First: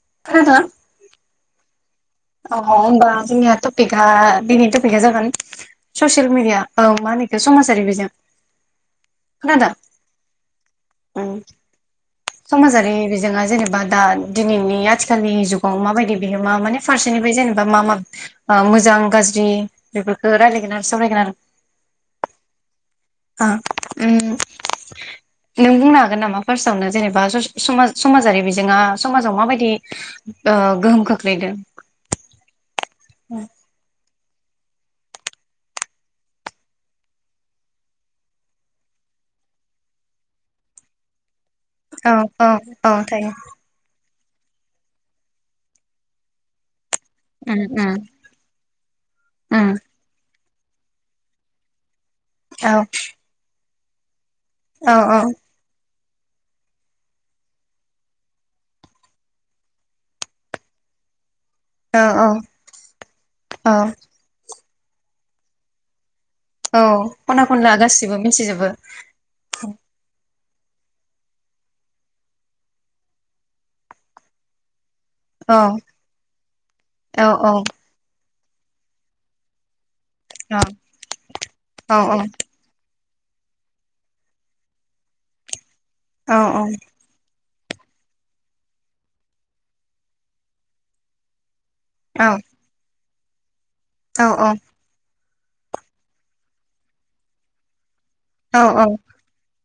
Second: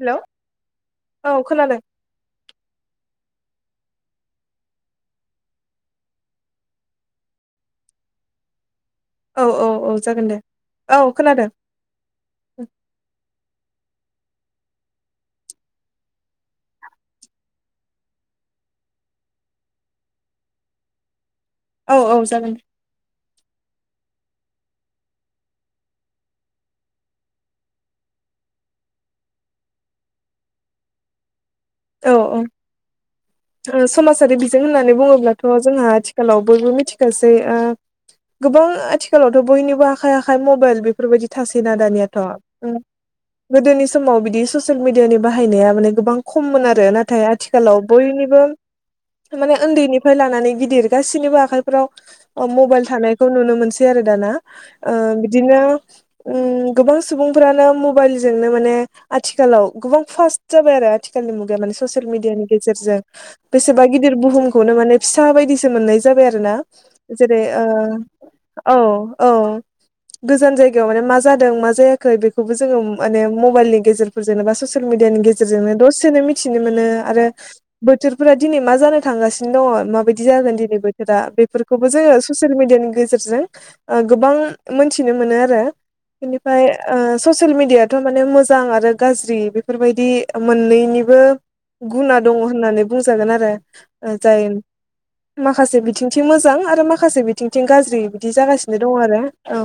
Hello खोनादों औ खोनादों औ होमबा जोंनिया टपिकआ दिननि टपिकआ जागोन ससियेल मिडिया औ मा होनोखि समाजारि बिजों औ औ खोनादों? औ जागोन दे औ उम खोनादों समाजारि बिजोङा जेनेबा बा दा दिनैनि आथिखालनि जुगाव माबायदि बिहोमा माने फारसेनिफ्राय जेनेबा मा मा ओ मोजां गाज्रि बेफोरखौ रायलायगोन आरो सावरायगोन आरो औ औ जागोन ओ नों बुंनो हागोन नामा फार्स्टआवनो जेनेबा बा समाजारि बिजोङा समाजाव माबायदि ओ गोहोम खोख्लैदों औ औ ओ समाजारि बिजों होननानै बुङोब्लाथ जोंहा आथिखालाव बयबो मिथिखासै ओ गोबां आथिखालावथ बयनिबो आखाइ आखाइ मबाइल बेफोरबायदि थासैना‌ औ दानियाथ औ औ थायो गोदोनि समाव बि बि ससियेल मिडिया नि बाहायनाया माने गोबां खममोन आरो नाथाय उम आथिखालाव उम बयनिबो माने उम उन्दैनिफ्राय लानानै गिदिर गासैनिबो आखाइफ्राव औ मबाइल थानायखौ नुनो मोनसै बिदि आरो दा ना औ ओ बिदिनो ओ गोबां सुबुंफ्रानो मबाइलजोंनो माने आथिखालाव गोबां फास्ट जाबाय आरो आथिखाल औ ससियेल औ मेडियानि गेजेरजों औ बेसेबा‌ गिदिर बुहुम खौनो माने फिसा बायदिसो मोननाय जाबाय आरोना औ जेरै खना खनला गासिबो मिथिजोबो ओ औ औ गोजान जायगायाव माने मा जादों मा जायाखै बेखौबो जोङो माने मबाइलनि गेजेरफोरजोंनो बा ससियेल मिडियानि औ गेजेरनों द सोनो मिथिनो मोनो आरो औ औ बोथोर फोरा दिनै मा जानो थांगासिनो दङ माबायदि जागोन औ दिनै बोथोरा बेफोरखौबो औ जोङो औ ससियेल मिडियानि गेजेर जों ओ गोबां मोनथिनो मोनो आरो औ बेनिफ्राय ओ सस सेल मिडियाथ' माने मोजां आरो गाज्रि बेफोरबायदि मोननै निबो गुना औ दङ होननानै बुं जागोन आरो ओ औ जायो माखासे बिथिंथिं मोजां आरो माखासे बिथिंथिं गाज्रिबो दि औ जागासिनो औ दं आरो औ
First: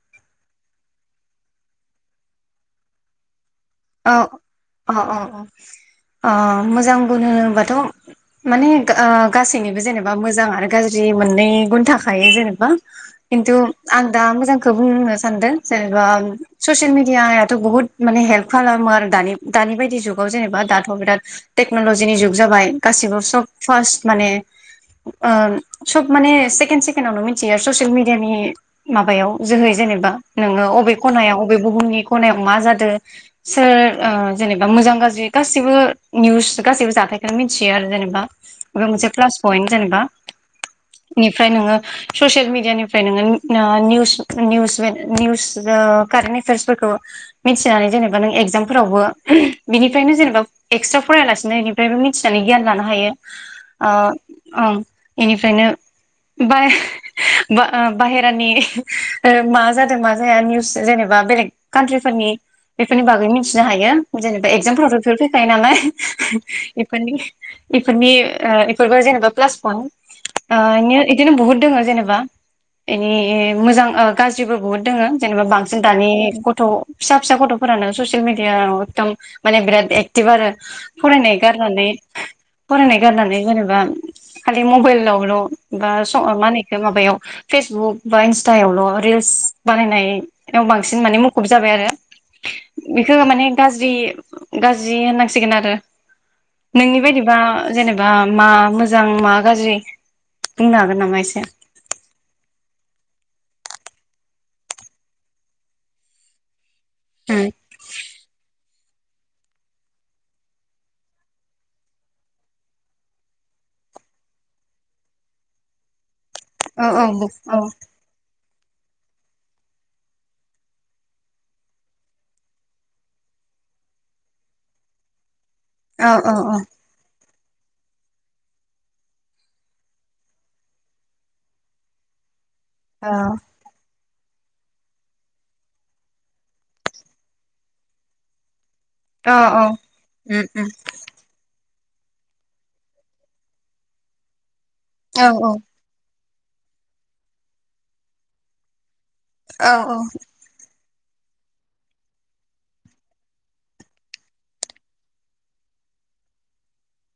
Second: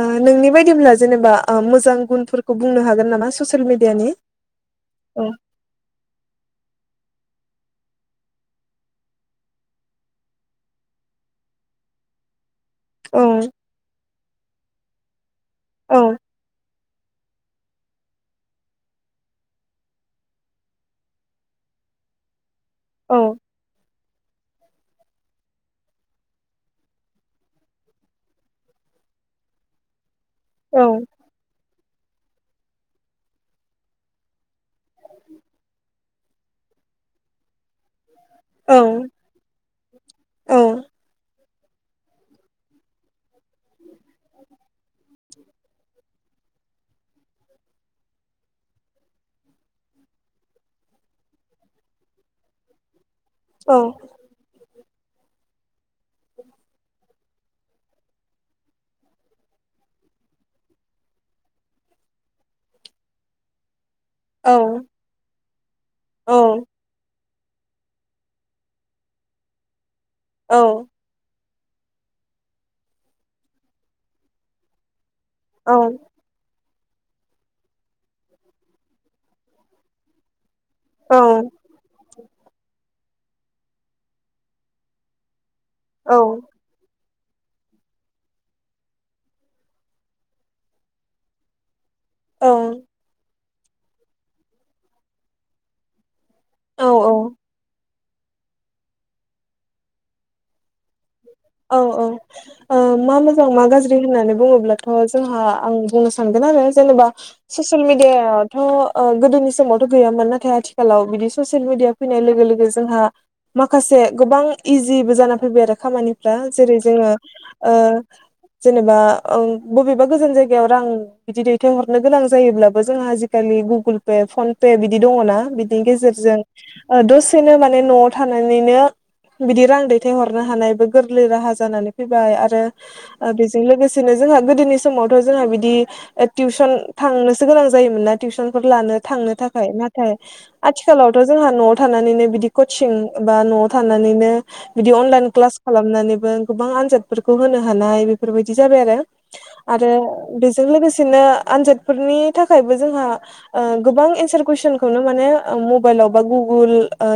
ओ नोंनि बाय दिब्ला जेनेबा ओ मोजां गुनफोरखौ बुंनो हागोन नामा ससे सेल मिडियानि अ अ औ अ अ मोजां गुन होनो बाथ' माने गा आ गासैनिबो जेनेबा मोजां आरो गाज्रि मोननै गुन थाखायो जेनेबा औ खिन्थु आं दा मोजांखो बुंनो सानदों औ जेनेबा ससियेल मिडियायाथ' बहुत माने हेल्प खालामो आरो दानि दानि बायदि जुगाव जेनेबा दाथ' बिराद टेक्न'लजिनि जुग जाबाय गासिबो औ सब फास्ट माने ओ सब माने सेकेणड सेकेण्डावनो मिथियो ससियेल मिडियानि माबायाव जोहै जेनेबा नोङो अबे औ खनायाव अबे बुहुमनि खनायाव मा जादो सोर ओ जेनेबा मोजां गाज्रि गासिबो निउस गासैबो जाथायखोनो मि थियो आरो जेनेबा बेबो औ मोनसे प्लास पइन्ट जेनेबा औ बेफ्राय नोङो ससियेल मिडियानिफ्राय नोङो ना निउस निउस मे निउस ओ कारेन्ट एफियारसफोरखौ मिथिनो हायो जेनेबा बा नों एगजामफोरावबो बिनिफ्रायनो जेनेबा एक्सट्रा फरायालासिनो बेनिफ्रायबो मिथिनानै गियान लानो हायो औ आ ओं इनिफ्रायनो बाय बा आ बाहेरानि ओ मा जादों मा जाया निउस जेनेबा बेलेग कान्ट्रिफोरनि बेफोरनि बागै मिथिनो हायो [unintelligible] औ एक्जामफोरा [unintelligible] [unintelligible] औ [unintelligible] इफोरनि इफोरबो जेनेबा प्लास पइन औ आ एदिनो बहुत दोंङो जेनेबा एनि मोजां गाज्रिबो बहुद दोंङो जेनेबा औ बांसिन दानि गथ' फिसा फिसा गथ' फोरानो ससियेल मिडिया एकदम माने बिरात एकटिभ आरो औ फरायनाय गारनानै फरायनाय गारनानै जेनेबा खालि मबाइलावल' बा औ स मा होनखौ माबायाव फेसबुक बा इन्स्टायावल' रिल्स बानायनायाव बांसिन माने मुखुब जाबाय आरो औ बिखौ माने गाज्रि - गाज्रि होननांसिगोन आरो औ नोंनि बायदिबा जेनेबा आ मा मोजां मा गाज्रि बुंनो हागोन नामा एसे औ - औ मा मोजां मा गाज्रि होननानै बुंङोब्लाथ' जोंहा आं बुंनो सानगोन आरो जेनेबा औ ससिल मिडिया थ' गोदोनि समावथ' गैयामोन नाथाय आथिखालाव बिदि ससियेल मिडिया फैनाय लोगो लोगो जोंहा माखासे गोबां इजिबो जाना फैबाय आरो खामानि जेरै औ जोंङो औ औ ओ जेनेबा बबेबा गोजान जायगायाव रां बिदि दैथायहरनो गोनां जायोब्लाबो जोंहा आजिखालि गुगोल पे फन पे बिदि दङो ना बि औ गेजेरजों दसेनो माने न'आव थानानैनो बिदि रां दैथाय हरनो हानायबो गोरलै राहा जानानै फैबाय आरो ओ बेजों लोगोसेनो जोंहा गोदोनि समावथ' जोंहा बिदि टिउसन थांनोसो गोनां जायोमोन ना टिउसन फोर लानो औ थांनो औ थाखाय नाथाय उम उम आथिखालावथ' जोंहा न' आव थानानैनो बिदि कचिं बा न'आव थानानैनो बिदि औ अनलाइन क्लास औ मोननानैबो गोबां आनजादफोरखौ होनो हानाय बेफोरबायदि जाबाय आरो आरो बेजों लोगोसे बिदिनो आनजादफोरनि थाखायबो जोंहा गोबां एन्सार कुइसनखौनो माने मबाइलाव बा गुगोल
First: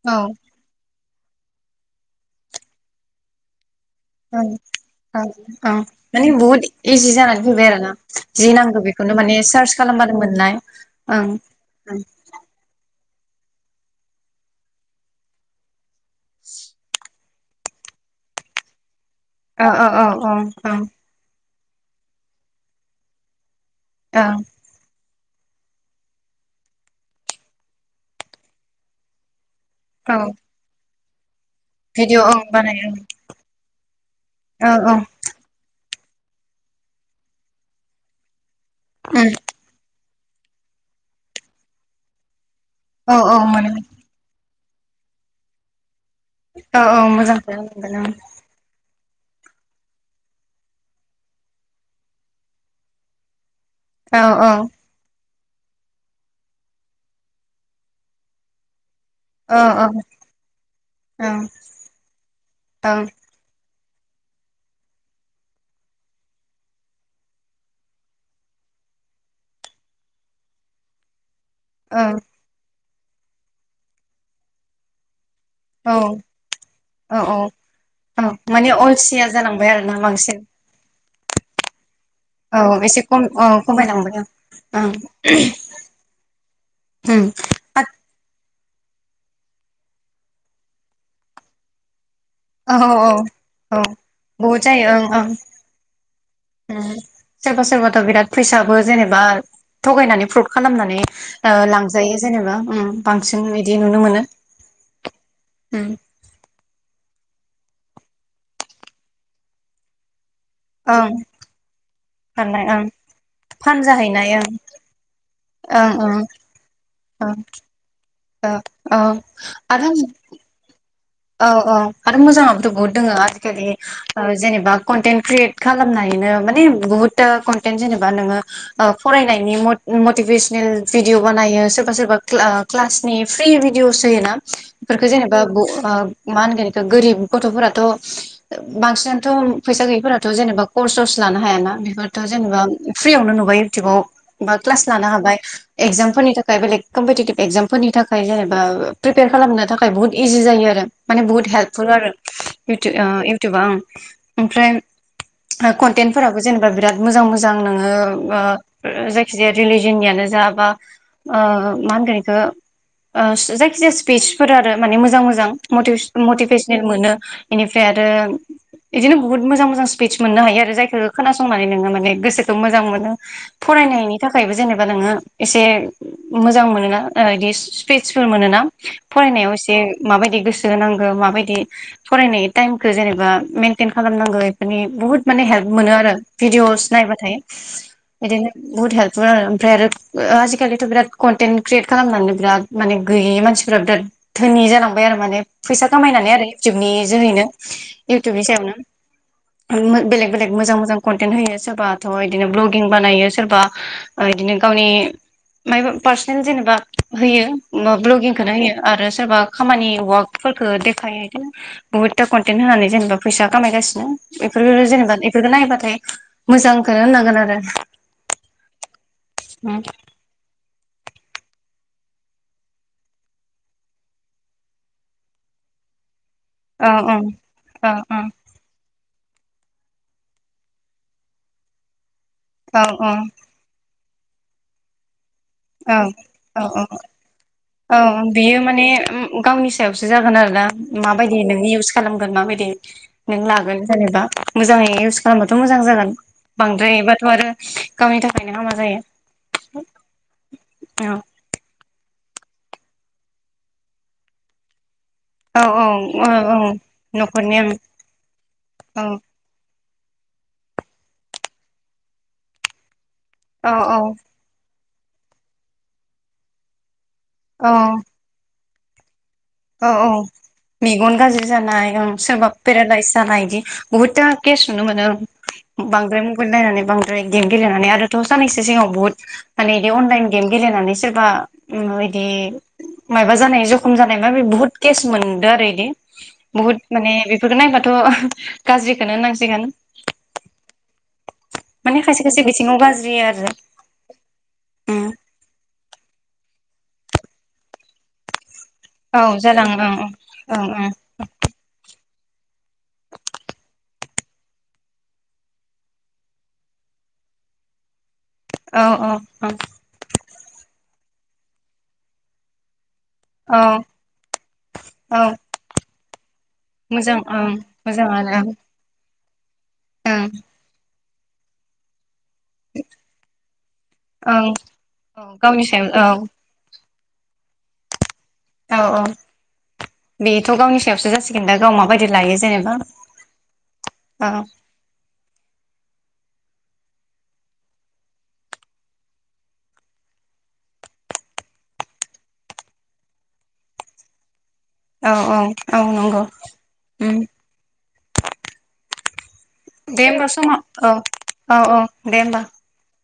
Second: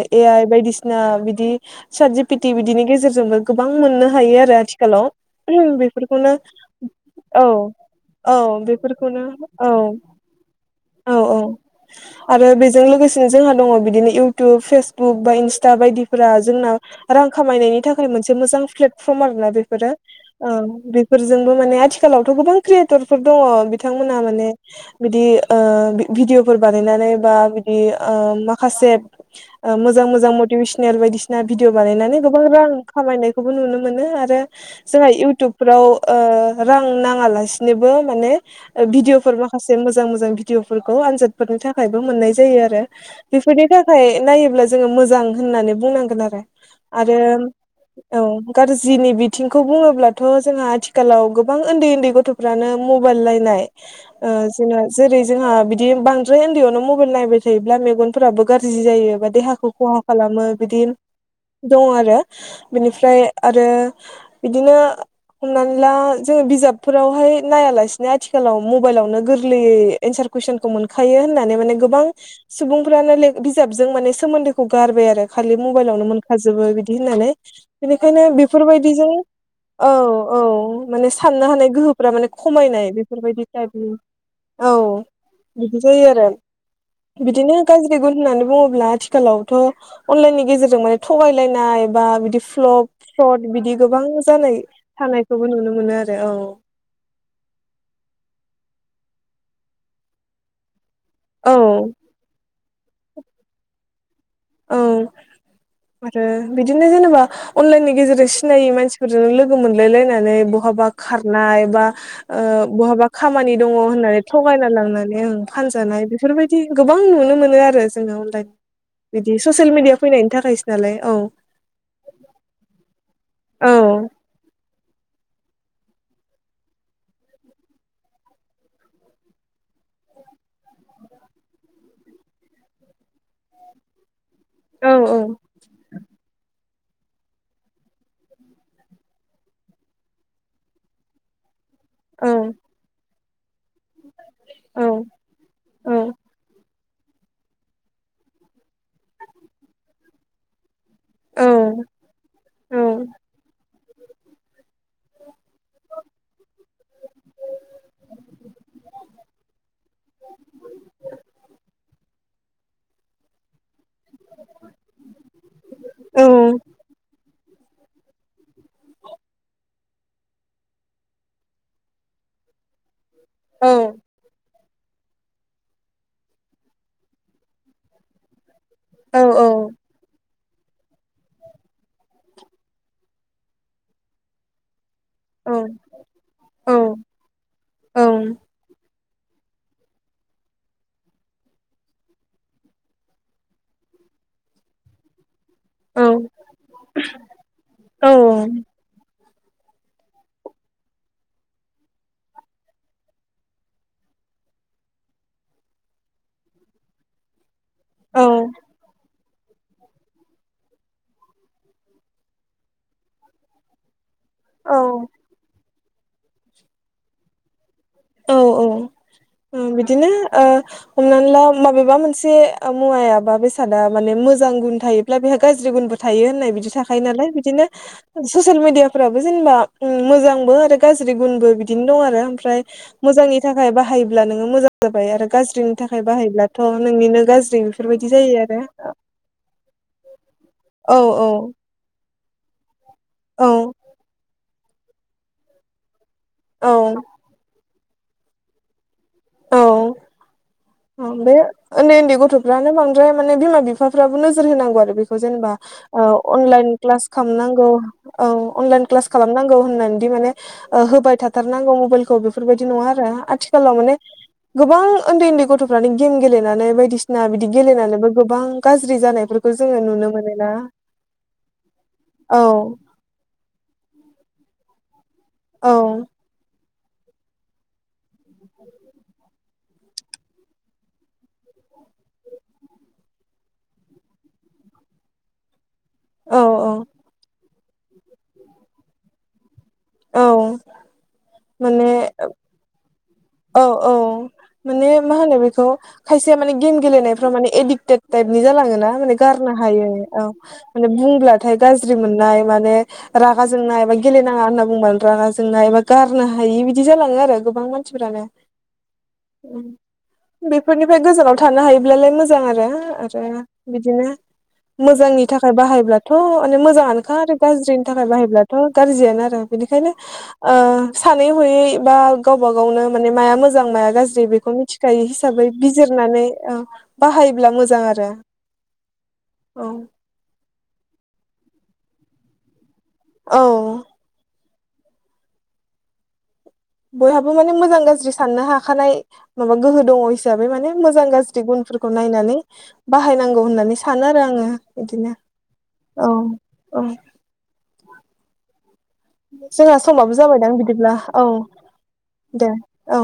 औ ए आइ बायदिसिना बिदि सात जि पि टि बिदिनि गेजेरजोंबो गोबां मोननो हायो औ आरो आथिखालाव ओं ओं माने बेफोरखौनो बुहुत इजि जानानै औ फैबाय आरो ना औ जि नांगौ बेखौनो बेफोरखौनो माने औ सार्च खालामबानो मोननाय औ ओं औ आरो बेजों लोगोसे जोंहा दङ बिदिनो इउटुब फेसबुक बा इनस्टा बायदि फोरा जोंना रां खामायनायनि थाखाय मोनसे मोजां फ्लेत प्रम आरोना औ औ बेफोरो औ औ ओं ओ बेफोरजों माने आथिलावथ माने गोबां क्रियेटरफोर दङ ब थांमोना ओं माने बिदि ओ भिडिअफोर बानायनानै बा बिदि ओ माखासे ओ मोजां औ मोज मटिभेसनेल बायदि ना भिडिअ बानायनानै भिडिअ ओं गोबां रां बानायो [unintelligible] नुनो मोनो आरो औ औ जोंहा युत्युबफोराव रां ओ नाङा लासिनोबो माने उम भिडिअफोर माखासे मोजां मोजां भिडिअफोरखौ आनजादफोरनि थाखायबो मोननाय जायो औ औ बेफोरनि मोनो थाखाय नायोब्ला जोङो मोजां होननानै बुंनांगोन आरो औ औ आरो मोजांखौनो मोनगोन औ गार जिनि बिथिंखौ बुङोब्लाथ जोंहा आथिखालाव गोबां उन्दै उन्दै गथ'फ्रानो मबाइल नायनाय ओ ओं औ जों जेरै जोंहा बिदि बांद्राय उन्दैयावनो मबाइल नायबाय थायोब्ला मेगनफोराबो गाज्रि जायो औ देहाखौ खहा खालामो बिदि दं आरो औ ओं बेनिफ्राय आरो बिदिनो हमनानै ला जोङो बिजाबफोरावहाय नायालासिनो आथिखालाव मबाइलावनो गोरलैयै एन्सार कुइसनखौ मोनखायो होनानै माने गोबां सुबुं फोरानो बिजाबजों माने सोमोन्दोखौ गारबाय आरो खालि ओं मबाइलावनो मोनखाजोबो बिदि औ औ बेनिखायनो औ माने बेफोरबायदिजों अलसिया जालांबाय आरो औ ना बांसिन औ माने साननो हानाय गोहोफोरा माने औ खमायनाय एसे खम बेफोरबायदि औ ताइपनि खमायलांबाय औ ओं ओं बिदि जायो आरो उम बिदिनो गाज्रि गुन होननानै बुंब्ला आथिखालावथ अनलाइननि गेजेरजों थगायलायनाय बा बि औ औ औ जानाय बहुद जायो ओं थानायखौबो नुनो मोनो आरो औ ओं सोरबा सोरबाथ' बिराद फैसाबो जेनेबा थगायनानै फ्रुद खालामनानै ओ औ लांजायो जेनेबा बांसिन बिदि नुनो मोनो औ उम आरो बिदिनो जेनेबा अनलाइननि गेजेरजों सिनायि मानसिफोरजों लोगो मोनलाय लायनानै बहाबा ओं खारनाय बा ओ फाननाय ओं बहाबा खामानि दङ होननानै फानजाहैनाय ओं थगायना लांनानै ओं फानजानाय ओं बेफोरबायदि गो गोबां ओं नुनो मोनो आरो जोङो ओम दे औ औ बिदि ससियेल आरो मिडिया फैनायनि थाखायसो नालाय औ औ आरो मोजाङाबोथ' बहुद औ दङ जेन एबा कन्टेन्ट क्रियेट खालामनायनो माने बुहुदथा कनटेन्ट जेनेबा नोङो फरायनायनि मटिभेसनेल भिडिअ बानायो सोरबा सोरबा क्लासनि फ्रि भिडिअस होयो ना औ बेफोरखौ जेनेबा ब मा होनगोन बेखौ गोरिब गथ'फोराथ' बांसिननानोथ' फैसा गैयिफोराथ' जेनेबा कर्स सर्स लानो हायाना बेफोरथ' जेनेबा फ्रियावनो नुबाय बाव बा औ क्लास लानो हाबाय औ एगजाम फोरनि थाखाय बेलेग कमपिटिटिभ एक्जाम फोरनि थाखाय जेनेबा प्रिपेयार खालामनो थाखाय बुहुत इजि जायो आरो [inaudible] माने बुहुत औ हेल्पफुल आरो इउटुबा आं ओमफ्राय कनटेन्टफोराबो जेनेबा बिराद मोजां मोजां नोङो ओ जायखिजाया रिलिजननियानो जा बा ओ मा होनगोन ओ जायखिजाया स्पिसफोरानो‌माने मोजां मोजां म मटिभेशनेल मोनो बेनिफ्राय आरो बिदिनो बुहुत मोजां मोजां स्पिस मोननो हायो आरो जायखौ खोनासंनानै नोङो माने गोसोखौ मोजां मोनो फरायनायनि थाखायबो जेनेबा नोङो एसे मोजां मोनोना बिदि स्पिसफोर मोनोना फरायनायाव एसे माबायदि गोसो होनांगौ माबायदि फरायनाय टाइमखौ जेनेबा मेेनटेन खालामनांगौ बेफोरनि बुहुत माने हेल्प मोनो आरो भिडिअस नायबाथाय बिदिनो बहुत हेल्प बे ओमफ्राय आरो आजिखालिथ बिराद कन्टेन्ट क्रियेट खालामनानै बिराद माने गैयै मानसिफोरा बिराद धोनि जालांबाय आरो माने फैसा खामायनानै आरो इउटुबनि जोहैनो इउटुबनि सायावनो बेलेग बेलेग मोजां मोजां कन्टेन्ट होयो सोरबाथ बिदिनो भ्लगिं बानायो सोरबा बिदिनो गावनि माइबा पार्सनेल जेनेबा होयो भ्लगिंखौनो होयो आरो सोरबा खामानि वाक फोरखो देखायहदों बुहुतथा कनटेन्ट होनानै जेनेबा फैसा खामायगासिनो बेफोर जेनेबा बेफोरखौ नायोबाथ फ्राय मोजांखौनो होननांगोन आरो औ औ ओ बिदिनो ओ हमनानै ला माबेबा मोनसे ओ मुवायाबा बेसादा माने मोजां गुन थायोब्ला बेहा गाज्रि गुनबो थायो नाय बिदि औ थाखायो नालाय बिदिनो औ ससियेल मेडिया फोराबो जेनेबा ओ मोजांबो आरो गाज्रि गुनबो बिदिनो दं आरो फ्राय औ मोजांनि थाखाय बा बाहायोब्ला नोङो मोजां जाबाय आरो गाज्रि गाज्रिनि औ थाखाय औ बाहायोब्लाथ' औ नोंनिनो औ बेफोरबायदि जायो बियो आरो माने गावनि सायावसो जागोन आरोना औ माबायदि नोङो इउस खालामोन गोन माबादि नों औ लागोन जेनेबा मोजाङै इउस खालामबाथ मोजां जागोन औ बांद्रायबाथ‌ आरो गावनि थाखायनो हामा जायो [inaudible] ओ औ बे उन्दै गथफ्रानो बांद्राय माने बिमा बिफाफ्राबो नोजोर होनांगौ आरो बे जेनेबा औ ओ औ अनलाइन औ क्लास न'खरनि खालामनांगौ औ अनलाइन क्लास ओं खालामनांगौ बिदि माने होबाय थाथारनांगौ मबाइलखौ बेफोरबायदि नङा आरो औ आथिखालाव माने गोबां उन्दै उन्दै गथफ्रानो गेम गेलेनानै बायदिसिना ना बिदि औ औ गेलेनानैबो गोबां गाज्रि जानाय औ औ मेगन गाज्रि जानाय औ सोरबा पेरालाायस जानाय बिदि बुहुथा केस नुनो मोनो औ बांद्राय मबाइल नायनानै बांद्राय [unintelligible] गेलेनानै आरो थ साननैसो सिगाङाव बहुत माने बिदि अनलाइन गेम गेलेनानै सोरबा बिदि मायबा जानाय जखम जानाय [unintelligible] बे बुहुत केस मोनदों आरो बिदि औ औ बुहुत माने बेफोरखौ नायबाथ' गाज्रिखोनो होननांसिगोन औ माने खायसे खायसे बिथिङाव गाज्रि आरो औ औ माने उम मा होनो बेखौ खायसेया माने गेम गेलेनायाव मान एडिक्टेड टाइपनि जालाङो ना माने औ गारनो हायै जालाङो औ ओं माने ओं बुंब्लाथाय गाज्रि मोन नाय माने रागा जोंनाय बा गेलेनाङा होनना बुंबानो रागा जोंनाय एबा गारनो हायि बिदि जालाङो आरो गोबां मानसिफोरानो औ औ औ बेफोरनिफ्राय गोजानाव थानो हायोब्लालाय मोजां आरो ओमफ्राय औ बिदिनो औ मोजांनि थाखाय बाहायब्ला थ माने मोजां मोजाङानोखा आरो ओं गाज्रिनि थाखाय मोजाङानो बाहायब्लाथ' गाज्रियानो आरो बेखायनो ओं सानै हयै बा गावबा गावनो माने माया मोजां माया गाज्रि ओं बेखौ मिथिखायो औ हिसाबै गावनि सायाव बिजिरनानै बाहायोब्ला मोजां आरो औ औ औ बेथ' गावनि सायावसो जासिगोन दा गाव माबायदि लायो जेनेबा औ औ बयहाबो माने मोजां गाज्रि साननो हाखानाय माबा गोहो दङ हिसाबै माने मोजां गाज्रि गुनफोरखौ नायनानै बाहायनांगौ होननानै सानो आरो आङो औ बिदिनो औ औ नंगौ औ जोंहा दे समाबो होमबा समा जाबायदां बिदिब्ला औ दे औ